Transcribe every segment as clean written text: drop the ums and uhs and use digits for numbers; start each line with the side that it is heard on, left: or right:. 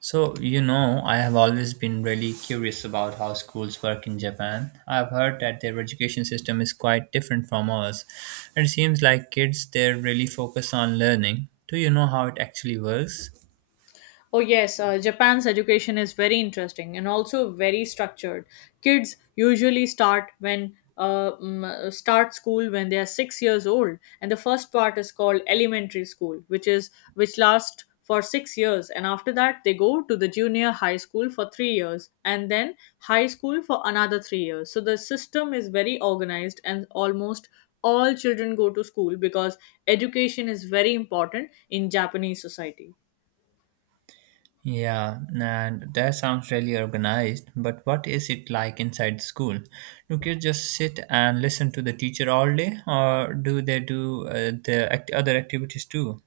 right: So, you know, I have always been really curious about how schools work in Japan. I've heard that their education system is quite different from ours. It seems like kids there really focus on learning. Do you know how it actually works?
left: Oh, yes, Japan's education is very interesting and also very structured. Kids usually start when start school when they are 6 years old, and the first part is called elementary school, which lasts for 6 years, and after that they go to the junior high school for 3 years, and then high school for another 3 years. So the system is very organized, and almost all children go to school because education is very important in Japanese society.
right: Yeah, and that sounds really organized, but what is it like inside school? Do kids just sit and listen to the teacher all day, or do they do other activities too?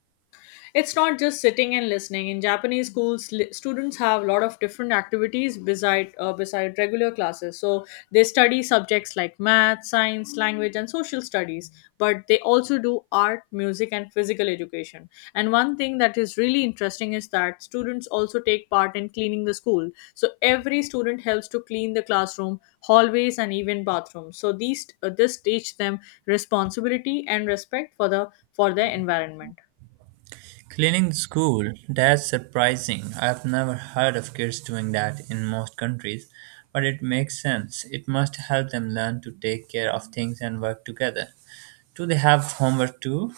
left: It's not just sitting and listening. In Japanese schools, students have a lot of different activities beside regular classes. So they study subjects like math, science, language, and social studies. But they also do art, music, and physical education. And one thing that is really interesting is that students also take part in cleaning the school. So every student helps to clean the classroom, hallways, and even bathrooms. So these this teach them responsibility and respect for the for their environment.
right: Cleaning the school? That's surprising. I've never heard of kids doing that in most countries, but it makes sense. It must help them learn to take care of things and work together. Do they have homework too?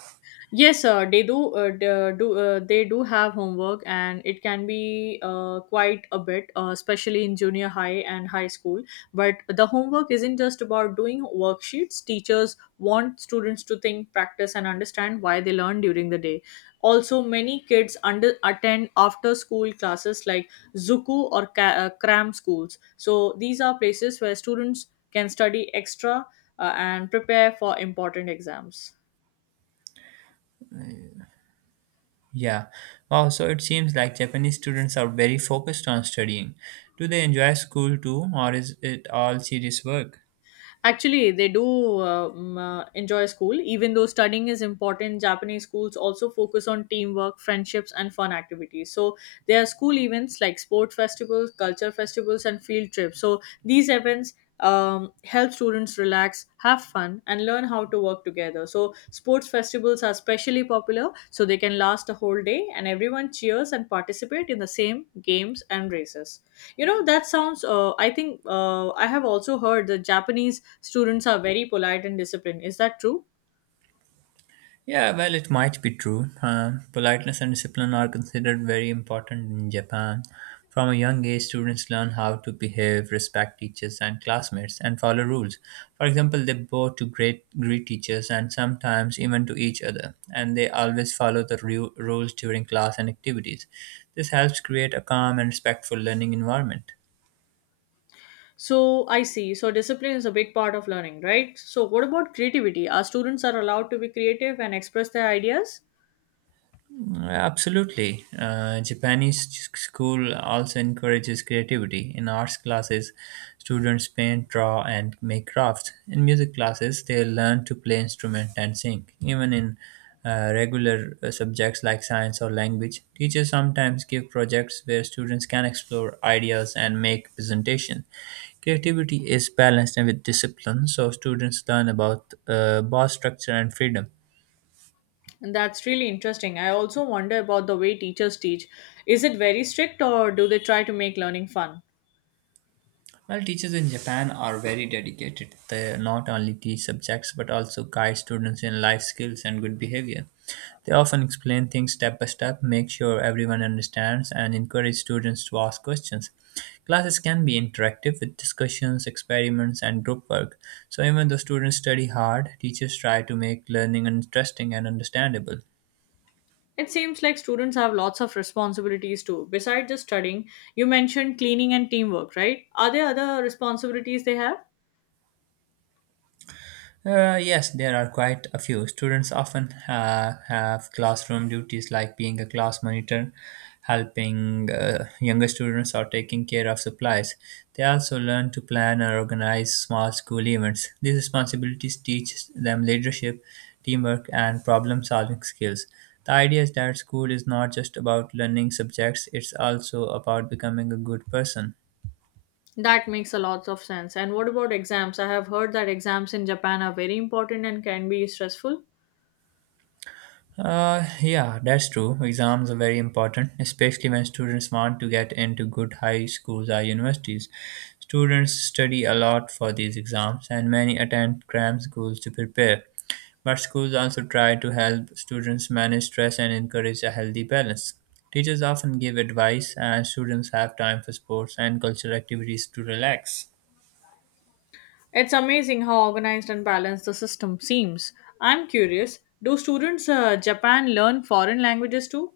left: Yes, sir. They do. They do have homework, and it can be quite a bit, especially in junior high and high school. But the homework isn't just about doing worksheets. Teachers want students to think, practice, and understand why they learn during the day. Also, many kids under attend after school classes like cram schools. So these are places where students can study extra and prepare for important exams.
right: Yeah. Wow, so it seems like Japanese students are very focused on studying. Do they enjoy school too, or is it all serious work?
left: Actually, they do enjoy school. Even though studying is important, Japanese schools also focus on teamwork, friendships, and fun activities. So, there are school events like sport festivals, culture festivals, and field trips. So, these events help students relax, have fun, and learn how to work together. So, sports festivals are especially popular, so they can last a whole day, and everyone cheers and participate in the same games and races. You know, that sounds, I have also heard that Japanese students are very polite and disciplined. Is that true?
right: Yeah, well, it might be true. Politeness and discipline are considered very important in Japan. From a young age, students learn how to behave, respect teachers and classmates, and follow rules. For example, they bow to great greet teachers and sometimes even to each other, and they always follow the rules during class and activities. This helps create a calm and respectful learning environment.
left: So I see. So discipline is a big part of learning, right? So what about creativity? Our students are allowed to be creative and express their ideas?
right: Absolutely. Japanese school also encourages creativity. In arts classes, students paint, draw, and make crafts. In music classes, they learn to play instrument and sing. Even in regular subjects like science or language, teachers sometimes give projects where students can explore ideas and make presentation. Creativity is balanced and with discipline, so students learn about both structure and freedom.
left: And that's really interesting. I also wonder about the way teachers teach. Is it very strict or do they try to make learning fun?
right: Well, teachers in Japan are very dedicated. They not only teach subjects but also guide students in life skills and good behavior. They often explain things step by step, make sure everyone understands, and encourage students to ask questions. Classes can be interactive with discussions, experiments, and group work. So, even though students study hard, teachers try to make learning interesting and understandable.
left: It seems like students have lots of responsibilities too. Besides just studying, you mentioned cleaning and teamwork, right? Are there other responsibilities they have?
right: Yes, there are quite a few. Students often have classroom duties like being a class monitor, helping younger students, or taking care of supplies. They also learn to plan and organize small school events. These responsibilities teach them leadership, teamwork, and problem solving skills. The idea is that school is not just about learning subjects, it's also about becoming a good person.
left: That makes a lot of sense. And what about exams? I have heard that exams in Japan are very important and can be stressful.
right: Yeah, that's true. Exams are very important, especially when students want to get into good high schools or universities. Students study a lot for these exams, and many attend cram schools to prepare. But schools also try to help students manage stress and encourage a healthy balance. Teachers often give advice, and students have time for sports and cultural activities to relax.
left: It's amazing how organized and balanced the system seems. I'm curious, do students Japan learn foreign languages too?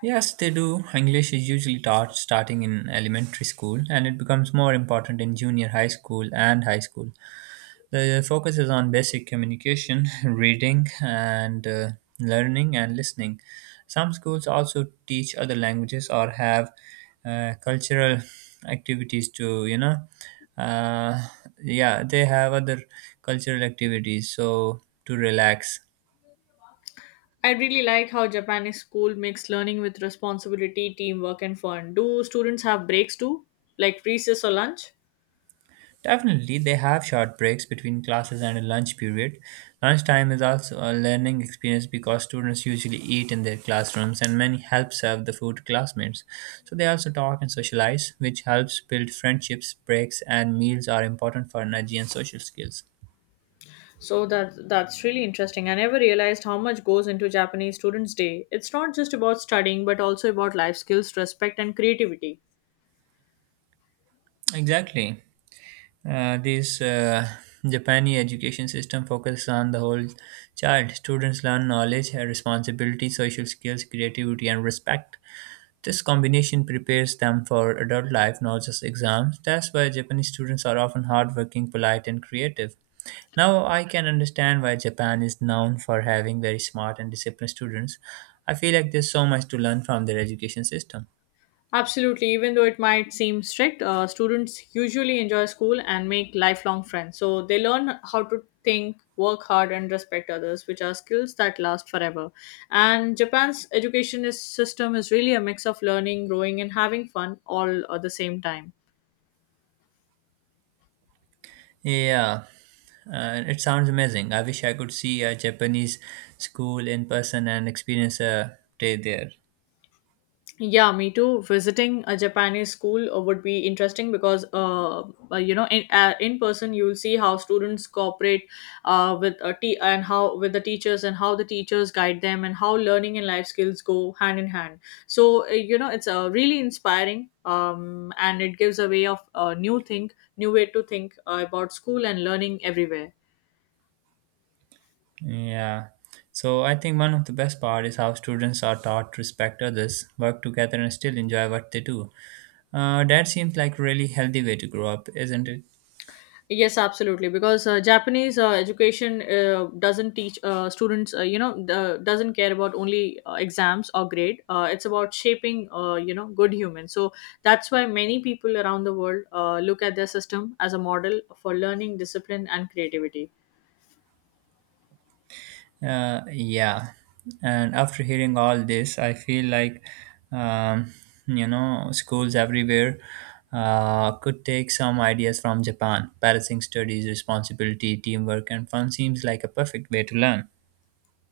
right: Yes, they do. English is usually taught starting in elementary school and it becomes more important in junior high school and high school. The focus is on basic communication, reading, and learning and listening. Some schools also teach other languages or have cultural activities to, uh, yeah, they have other cultural activities so to relax.
left: I really like how Japanese school makes learning with responsibility, teamwork and fun. Do students have breaks too? Like recess or lunch?
right: Definitely, they have short breaks between classes and a lunch period. Lunchtime is also a learning experience because students usually eat in their classrooms and many help serve the food to classmates. So they also talk and socialize, which helps build friendships. Breaks and meals are important for energy and social skills.
left: So that's really interesting. I never realized how much goes into Japanese Students' Day. It's not just about studying but also about life skills, respect and creativity.
right: Exactly. This Japanese education system focuses on the whole child. Students learn knowledge, responsibility, social skills, creativity, and respect. This combination prepares them for adult life, not just exams. That's why Japanese students are often hardworking, polite, and creative. Now I can understand why Japan is known for having very smart and disciplined students. I feel like there's so much to learn from their education system.
left: Absolutely, even though it might seem strict, students usually enjoy school and make lifelong friends. So they learn how to think, work hard and respect others, which are skills that last forever. And Japan's system is really a mix of learning, growing and having fun all at the same time.
right: Yeah, it sounds amazing. I wish I could see a Japanese school in person and experience a day there.
left: Yeah, me too. Visiting a Japanese school would be interesting because in person you'll see how students cooperate with the teachers and how the teachers guide them and how learning and life skills go hand in hand. So it's really inspiring. And it gives a way of new way to think about school and learning everywhere.
right: Yeah. So I think one of the best part is how students are taught to respect others, work together, and still enjoy what they do. That seems like a really healthy way to grow up, isn't it?
left: Yes, absolutely. Because Japanese education doesn't teach students, doesn't care about only exams or grade. It's about shaping, good humans. So that's why many people around the world look at their system as a model for learning, discipline, and creativity.
right: Yeah. And after hearing all this, I feel like, um, you know, schools everywhere could take some ideas from Japan. Balancing studies, responsibility, teamwork, and fun seems like a perfect way to learn.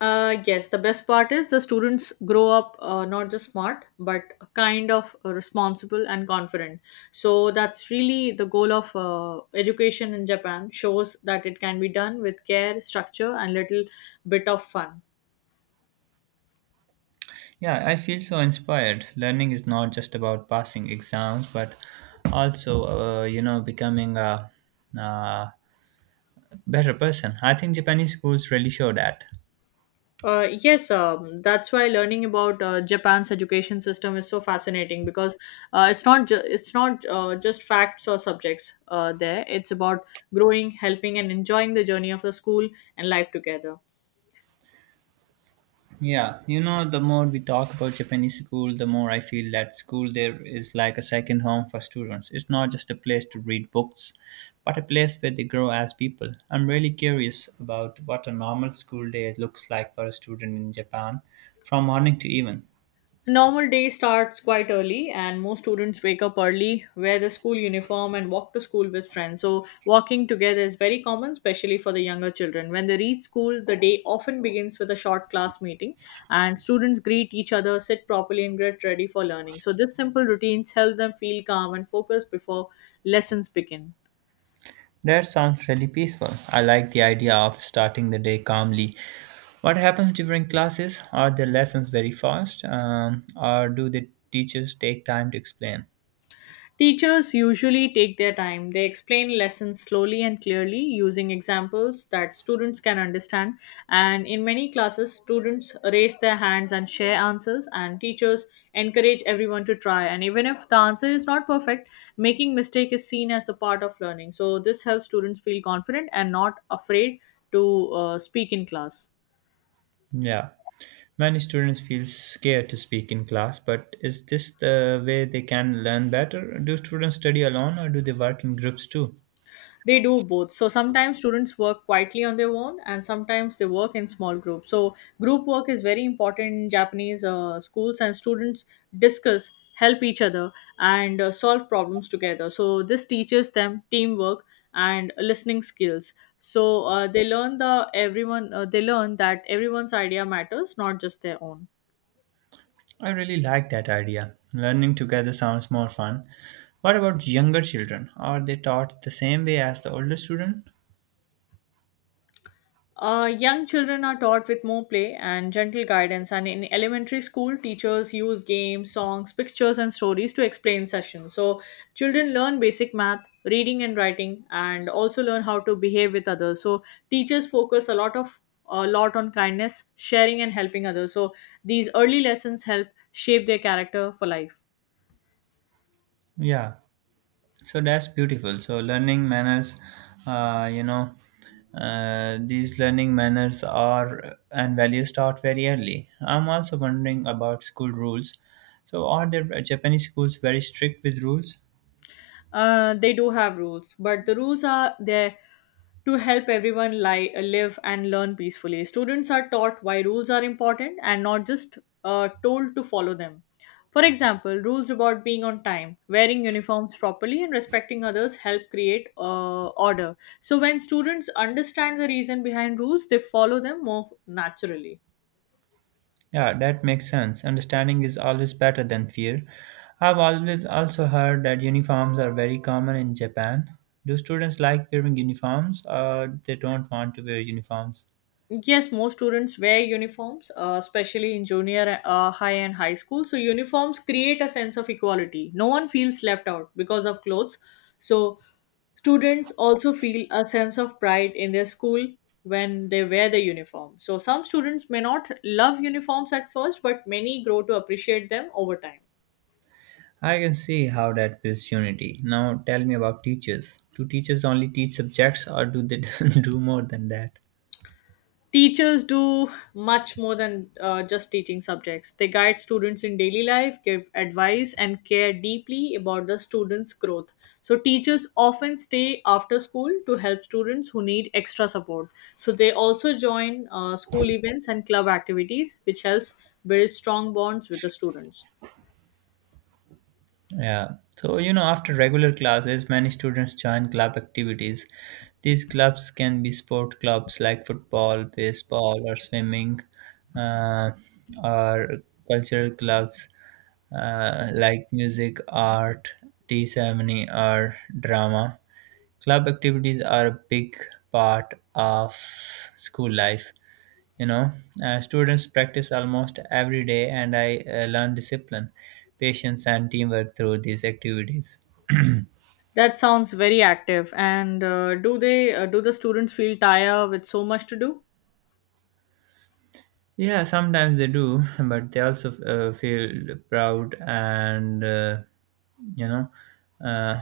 left: Yes, the best part is the students grow up not just smart but kind of responsible and confident. So that's really the goal of education in Japan. Shows that it can be done with care, structure, and little bit of fun.
right: Yeah, I feel so inspired. Learning is not just about passing exams, but also, you know, becoming a better person. I think Japanese schools really show that.
left: Yes, that's why learning about Japan's education system is so fascinating because it's not just facts or subjects there. It's about growing, helping, and enjoying the journey of the school and life together.
right: Yeah, you know, the more we talk about Japanese school, the more I feel that school there is like a second home for students. It's not just a place to read books, but a place where they grow as people. I'm really curious about what a normal school day looks like for a student in Japan from morning to evening.
left: A normal day starts quite early, and most students wake up early, wear the school uniform, and walk to school with friends. So walking together is very common, especially for the younger children. When they reach school, the day often begins with a short class meeting, and students greet each other, sit properly, and get ready for learning. So this simple routines help them feel calm and focused before lessons begin.
right: That sounds really peaceful. I like the idea of starting the day calmly. What happens during classes? Are the lessons very fast, or do the teachers take time to explain?
left: Teachers usually take their time. They explain lessons slowly and clearly using examples that students can understand. And in many classes, students raise their hands and share answers, and teachers encourage everyone to try. And even if the answer is not perfect, making mistake is seen as the part of learning. So this helps students feel confident and not afraid to speak in class.
right: Yeah. Many students feel scared to speak in class, but is this the way they can learn better? Do students study alone or do they work in groups too?
left: They do both. So sometimes students work quietly on their own, and sometimes they work in small groups. So group work is very important in Japanese schools, and students discuss, help each other, and solve problems together. So this teaches them teamwork and listening skills. So they learn that everyone's idea matters, not just their own.
right: I really like that idea. Learning together sounds more fun. What about younger children? Are they taught the same way as the older student?
left: Young children are taught with more play and gentle guidance, and in elementary school, teachers use games, songs, pictures, and stories to explain sessions. So, children learn basic math, reading, and writing, and also learn how to behave with others. So, teachers focus a lot on kindness, sharing, and helping others. So, these early lessons help shape their character for life.
right: Yeah. So that's beautiful. So learning manners, uh, you know these learning manners are and values taught very early. I'm also wondering about school rules. So are the Japanese schools very strict with rules?
left: They do have rules, but the rules are there to help everyone live and learn peacefully. Students are taught why rules are important and not just told to follow them. For example, rules about being on time, wearing uniforms properly, and respecting others help create order. So, when students understand the reason behind rules, they follow them more naturally.
right: Yeah, that makes sense. Understanding is always better than fear. I've always also heard that uniforms are very common in Japan. Do students like wearing uniforms or they don't want to wear uniforms?
left: Yes, most students wear uniforms, especially in junior high and high school. So, uniforms create a sense of equality. No one feels left out because of clothes. So, students also feel a sense of pride in their school when they wear the uniform. So, some students may not love uniforms at first, but many grow to appreciate them over time.
right: I can see how that builds unity. Now tell me about teachers. Do teachers only teach subjects or do they do more than that?
left: Teachers do much more than just teaching subjects. They guide students in daily life, give advice, and care deeply about the students' growth. So, teachers often stay after school to help students who need extra support. So, they also join school events and club activities, which helps build strong bonds with the students.
right: Yeah. So, you know, after regular classes, many students join club activities. These clubs can be sport clubs like football, baseball, or swimming, uh, or cultural clubs like music, art, tea ceremony, or drama. Club activities are a big part of school life. You know, students practice almost every day, and I learn discipline, patience, and teamwork through these activities.
left: That sounds very active. And do the students feel tired with so much to do?
right: Yeah, sometimes they do, but they also feel proud and you know uh,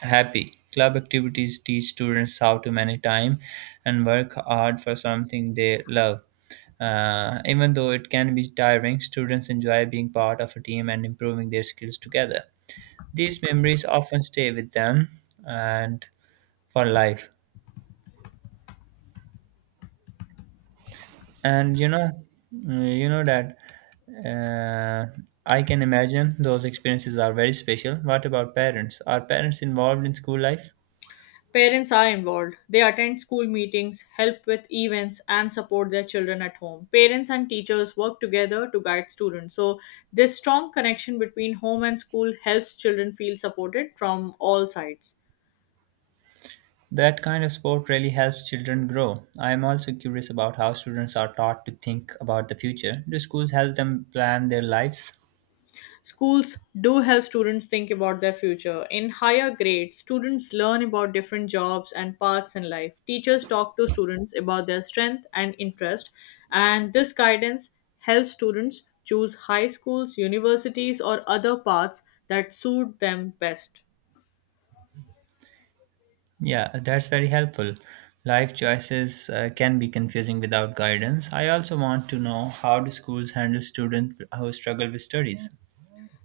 right: happy. Club activities teach students how to manage time and work hard for something they love. Even though it can be tiring, students enjoy being part of a team and improving their skills together. These memories often stay with them and for life. And you know that uh, I can imagine those experiences are very special. What about parents? Are parents involved in school life?
left: Parents are involved. They attend school meetings, help with events, and support their children at home. Parents and teachers work together to guide students. So, this strong connection between home and school helps children feel supported from all sides.
right: That kind of sport really helps children grow. I am also curious about how students are taught to think about the future. Do schools help them plan their lives?
left: Schools do help students think about their future. In higher grades, students learn about different jobs and paths in life. Teachers talk to students about their strength and interest, and this guidance helps students choose high schools, universities, or other paths that suit them best.
right: Yeah, that's very helpful. Life choices can be confusing without guidance. I also want to know how do schools handle students who struggle with studies.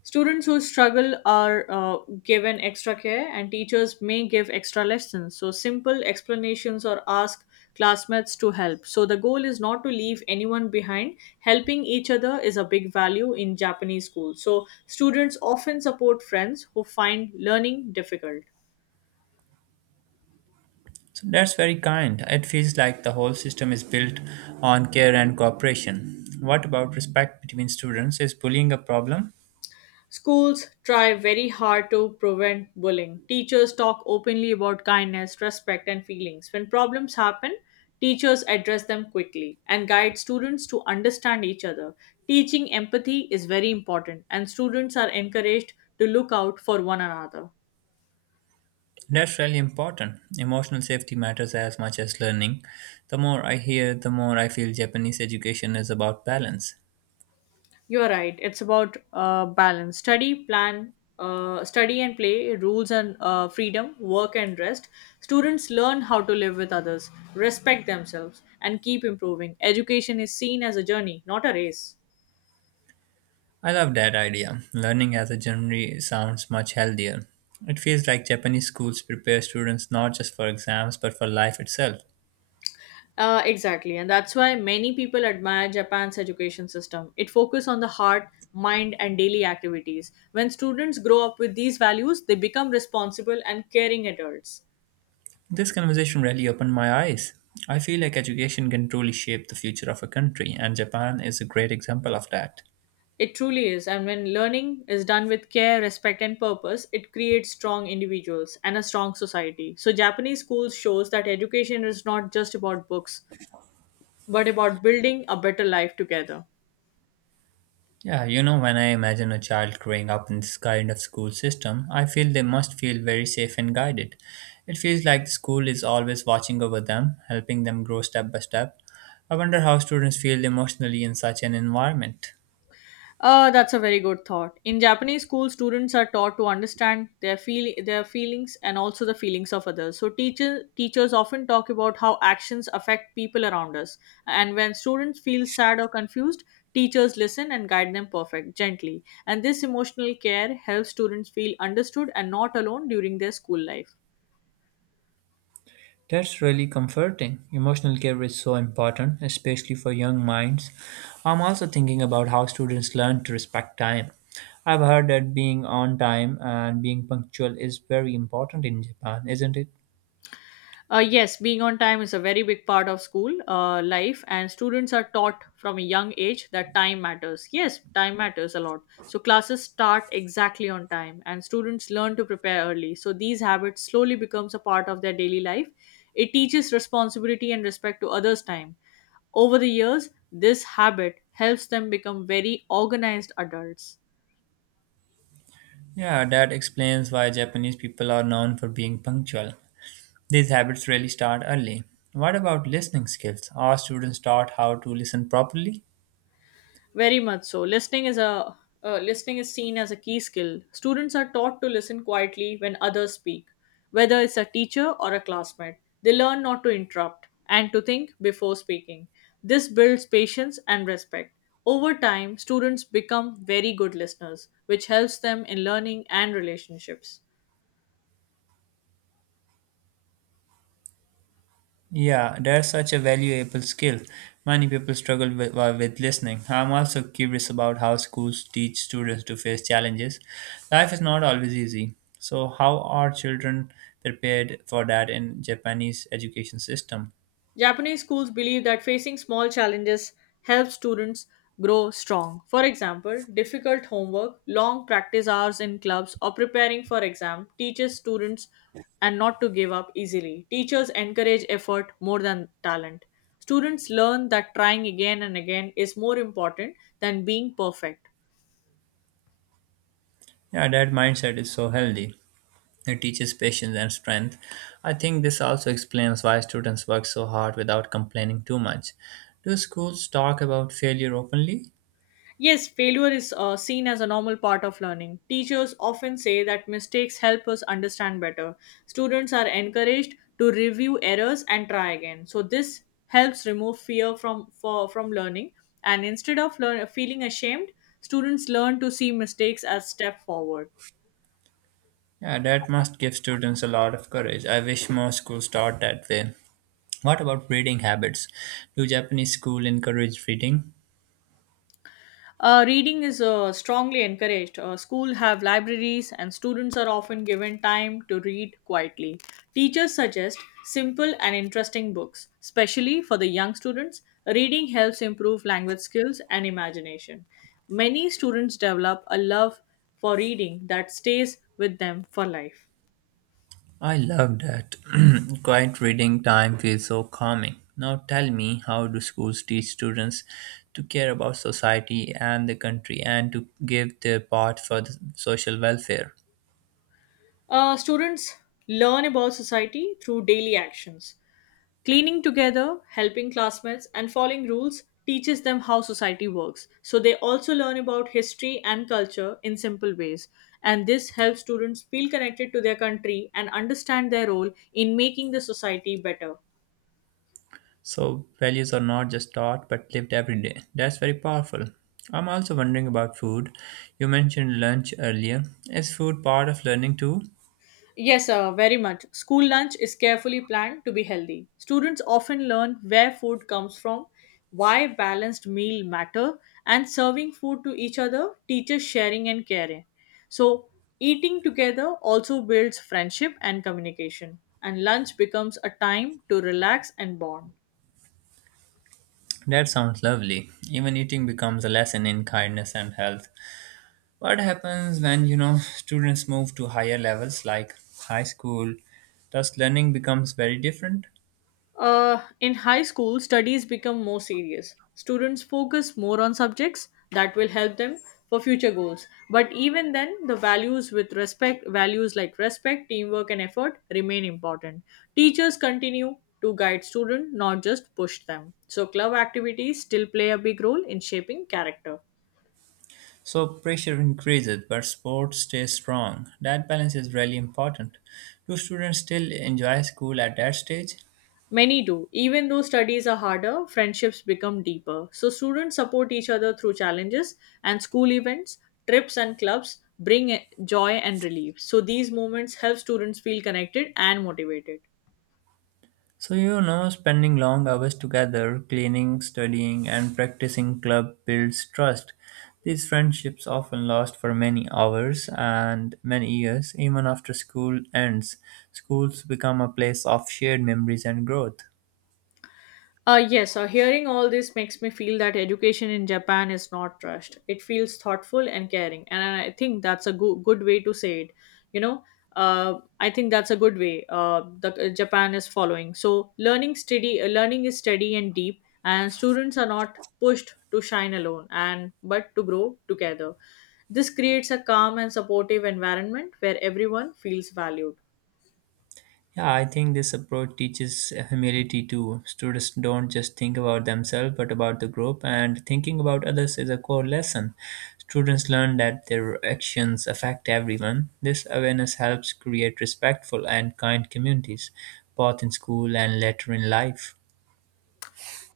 left: Students who struggle are given extra care, and teachers may give extra lessons. So, simple explanations or ask classmates to help. So, the goal is not to leave anyone behind. Helping each other is a big value in Japanese schools. So, students often support friends who find learning difficult.
right: So that's very kind. It feels like the whole system is built on care and cooperation. What about respect between students? Is bullying a problem?
left: Schools try very hard to prevent bullying. Teachers talk openly about kindness, respect, and feelings. When problems happen, teachers address them quickly and guide students to understand each other. Teaching empathy is very important, and students are encouraged to look out for one another.
right: That's really important. Emotional safety matters as much as learning. The more I hear, the more I feel Japanese education is about balance.
left: You're right. It's about balance. Study and play, rules and freedom, work and rest. Students learn how to live with others, respect themselves, and keep improving. Education is seen as a journey, not a race.
right: I love that idea. Learning as a genre sounds much healthier. It feels like Japanese schools prepare students not just for exams but for life itself.
left: Exactly, and that's why many people admire Japan's education system. It focuses on the heart, mind, and daily activities. When students grow up with these values, they become responsible and caring adults.
right: This conversation really opened my eyes. I feel like education can truly shape the future of a country, and Japan is a great example of that.
left: It truly is, and when learning is done with care, respect, and purpose, it creates strong individuals and a strong society. So, Japanese schools shows that education is not just about books, but about building a better life together.
right: Yeah, you know, when I imagine a child growing up in this kind of school system, I feel they must feel very safe and guided. It feels like the school is always watching over them, helping them grow step by step. I wonder how students feel emotionally in such an environment.
left: That's a very good thought. In Japanese school, students are taught to understand their feel their feelings and also the feelings of others. So teachers often talk about how actions affect people around us. And when students feel sad or confused, teachers listen and guide them perfect gently. And this emotional care helps students feel understood and not alone during their school life.
right: That's really comforting. Emotional care is so important, especially for young minds. I'm also thinking about how students learn to respect time. I've heard that being on time and being punctual is very important in Japan, isn't it?
left: Yes, being on time is a very big part of school life, and students are taught from a young age that time matters. Yes, time matters a lot. So, classes start exactly on time, and students learn to prepare early. So, these habits slowly becomes a part of their daily life. It teaches responsibility and respect to others' time. Over the years, this habit helps them become very organized adults.
right: Yeah, that explains why Japanese people are known for being punctual. These habits really start early. What about listening skills? Are students taught how to listen properly?
left: Very much so. Listening is seen as a key skill. Students are taught to listen quietly when others speak, whether it's a teacher or a classmate. They learn not to interrupt and to think before speaking. This builds patience and respect. Over time, students become very good listeners, which helps them in learning and relationships.
right: Yeah, that's such a valuable skill. Many people struggle with, listening. I'm also curious about how schools teach students to face challenges. Life is not always easy. So, how are children prepared for that in Japanese education system?
left: Japanese schools believe that facing small challenges helps students grow strong. For example, difficult homework, long practice hours in clubs, or preparing for exam teaches students and not to give up easily. Teachers encourage effort more than talent. Students learn that trying again and again is more important than being perfect.
right: Yeah, that mindset is so healthy. It teaches patience and strength. I think this also explains why students work so hard without complaining too much. Do schools talk about failure openly?
left: Yes, failure is seen as a normal part of learning. Teachers often say that mistakes help us understand better. Students are encouraged to review errors and try again. So this helps remove fear from learning. And instead of feeling ashamed, students learn to see mistakes as step forward.
right: Yeah, that must give students a lot of courage. I wish more schools taught that way. What about reading habits? Do Japanese school encourage reading?
left: Reading is strongly encouraged. School have libraries and students are often given time to read quietly. Teachers suggest simple and interesting books, especially for the young students. Reading helps improve language skills and imagination. Many students develop a love for reading that stays with them for life.
right: I love that. Quiet reading time feels so calming. Now tell me, how do schools teach students to care about society and the country and to give their part for the social welfare?
left: Students learn about society through daily actions. Cleaning together, helping classmates, and following rules teaches them how society works. So they also learn about history and culture in simple ways. And this helps students feel connected to their country and understand their role in making the society better.
right: So, values are not just taught but lived every day. That's very powerful. I'm also wondering about food. You mentioned lunch earlier. Is food part of learning too?
left: Yes, very much. School lunch is carefully planned to be healthy. Students often learn where food comes from, why balanced meal matter, and serving food to each other teaches sharing and caring. So, eating together also builds friendship and communication, and lunch becomes a time to relax and bond.
right: That sounds lovely. Even eating becomes a lesson in kindness and health. What happens when you know students move to higher levels like high school? Thus, learning becomes very different.
left: In high school, studies become more serious. Students focus more on subjects that will help them for future goals. But even then, the values with respect, values like respect, teamwork, and effort remain important. Teachers continue to guide students, not just push them. So, club activities still play a big role in shaping character.
right: So pressure increases, but sport stays strong. That balance is really important. Do students still enjoy school at that stage?
left: Many do. Even though studies are harder, friendships become deeper. So students support each other through challenges and school events, trips and clubs bring joy and relief. So these moments help students feel connected and motivated.
right: So, you know, spending long hours together, cleaning, studying, and practicing club builds trust. These friendships often last for many hours and many years, even after school ends. Schools become a place of shared memories and growth.
left: Yes, Hearing all this makes me feel that education in Japan is not rushed. It feels thoughtful and caring, and I think that's a good way to say it. You know, uh, I think that's a good way that Japan is following. So learning is steady and deep, and students are not pushed to shine alone, and but to grow together. This creates a calm and supportive environment where everyone feels valued.
right: Yeah, I think this approach teaches humility too. Students don't just think about themselves but about the group, and thinking about others is a core lesson. Students learn that their actions affect everyone. This awareness helps create respectful and kind communities, both in school and later in life.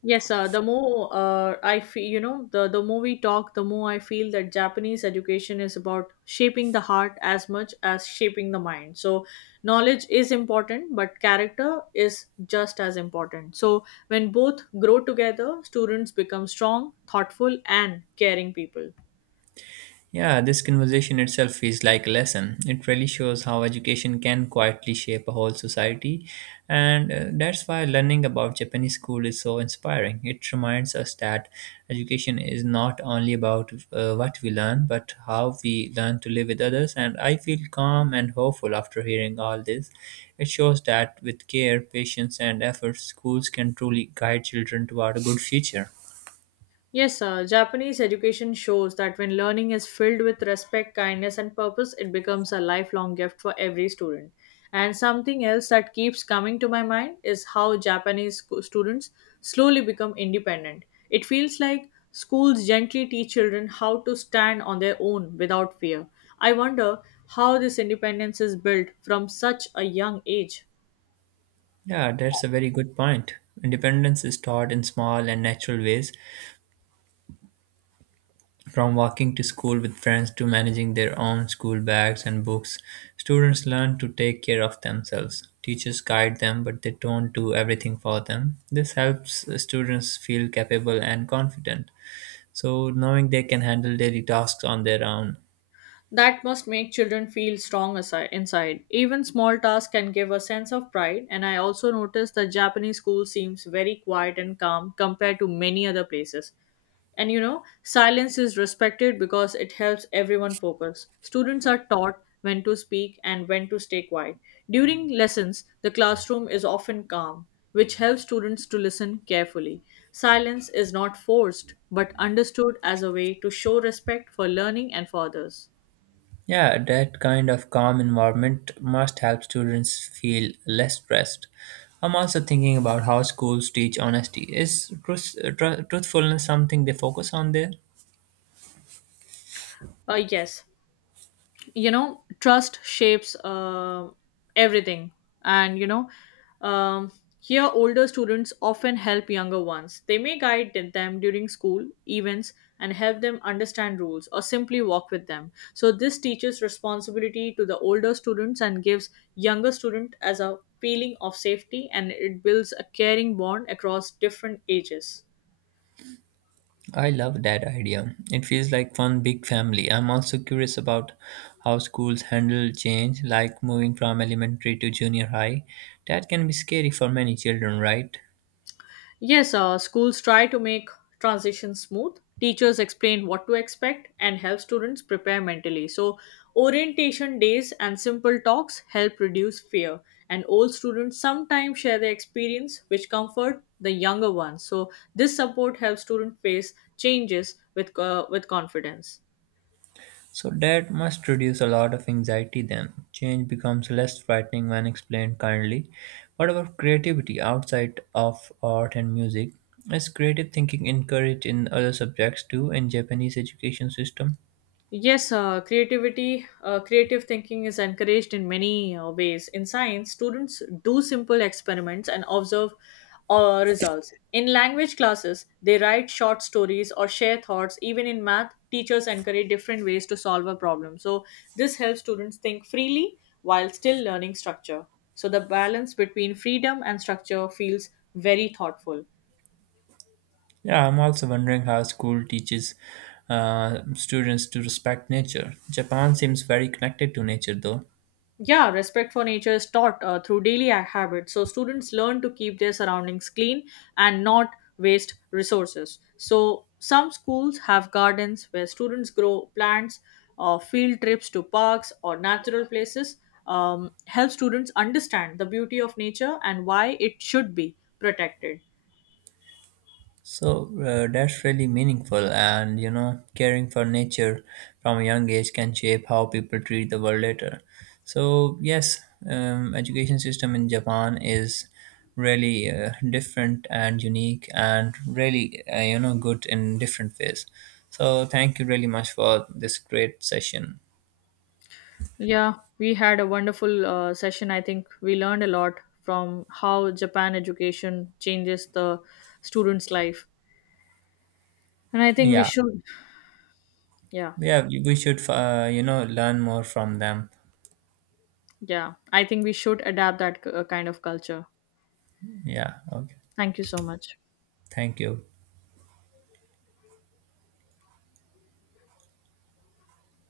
left: Yes, the more I feel, the more we talk, the more I feel that Japanese education is about shaping the heart as much as shaping the mind. So, knowledge is important, but character is just as important. So, when both grow together, students become strong, thoughtful, and caring people.
right: Yeah, this conversation itself feels like a lesson. It really shows how education can quietly shape a whole society, and that's why learning about Japanese school is so inspiring. It reminds us that education is not only about what we learn, but how we learn to live with others. And I feel calm and hopeful after hearing all this. It shows that with care, patience, and effort, schools can truly guide children toward a good future.
left: Yes, sir. Japanese education shows that when learning is filled with respect, kindness, and purpose, it becomes a lifelong gift for every student. And something else that keeps coming to my mind is how Japanese students slowly become independent. It feels like schools gently teach children how to stand on their own without fear. I wonder how this independence is built from such a young age.
right: Yeah, that's a very good point. Independence is taught in small and natural ways, from walking to school with friends to managing their own school bags and books. Students learn to take care of themselves. Teachers guide them, but they don't do everything for them. This helps students feel capable and confident, so knowing they can handle daily tasks on their own.
left: That must make children feel inside. Even small tasks can give a sense of pride, and I also noticed that Japanese school seems very quiet and calm compared to many other places. And you know, silence is respected because it helps everyone focus. Students are taught when to speak and when to stay quiet. During lessons, the classroom is often calm, which helps students to listen carefully. Silence is not forced but understood as a way to show respect for learning and for others.
right: Yeah, that kind of calm environment must help students feel less stressed. I'm also thinking about how schools teach honesty. Is truthfulness something they focus on there?
left: Yes, you know, trust shapes everything, and you know, um, here older students often help younger ones. They may guide them during school events and help them understand rules, or simply walk with them. So this teaches responsibility to the older students and gives younger student as a feeling of safety, and it builds a caring bond across different ages.
right: I love that idea. It feels like one big family. I'm also curious about how schools handle change, like moving from elementary to junior high. That can be scary for many children, right?
left: Yes, schools try to make transitions smooth. Teachers explain what to expect and help students prepare mentally. So, orientation days and simple talks help reduce fear. And old students sometimes share their experience, which comfort the younger ones. So, this support helps students face changes with confidence.
right: So that must reduce a lot of anxiety then. Change becomes less frightening when explained kindly. What about creativity outside of art and music? Is creative thinking encouraged in other subjects too in Japanese education system?
left: Yes, creative thinking is encouraged in many ways. In science, students do simple experiments and observe results. In language classes, they write short stories or share thoughts. Even in math, teachers encourage different ways to solve a problem. So, this helps students think freely while still learning structure. So, the balance between freedom and structure feels very thoughtful.
right: Yeah, I'm also wondering how school teaches students to respect nature. Japan seems very connected to nature though.
left: Yeah, respect for nature is taught through daily habits. So students learn to keep their surroundings clean and not waste resources. So some schools have gardens where students grow plants. Or field trips to parks or natural places help students understand the beauty of nature and why it should be protected.
right: So that's really meaningful, and you know, caring for nature from a young age can shape how people treat the world later. So yes, education system in Japan is really different and unique, and really you know good in different ways. So thank you really much for this great session.
left: Yeah, we had a wonderful session. I think we learned a lot from how Japan education changes the students' life. And I think we
right: Yeah,
left: should. Yeah,
right: yeah, we should you know learn more from them.
left: yeah. I think we should adapt that kind of culture.
right: Yeah, okay.
left: Thank you so much.
right: Thank you.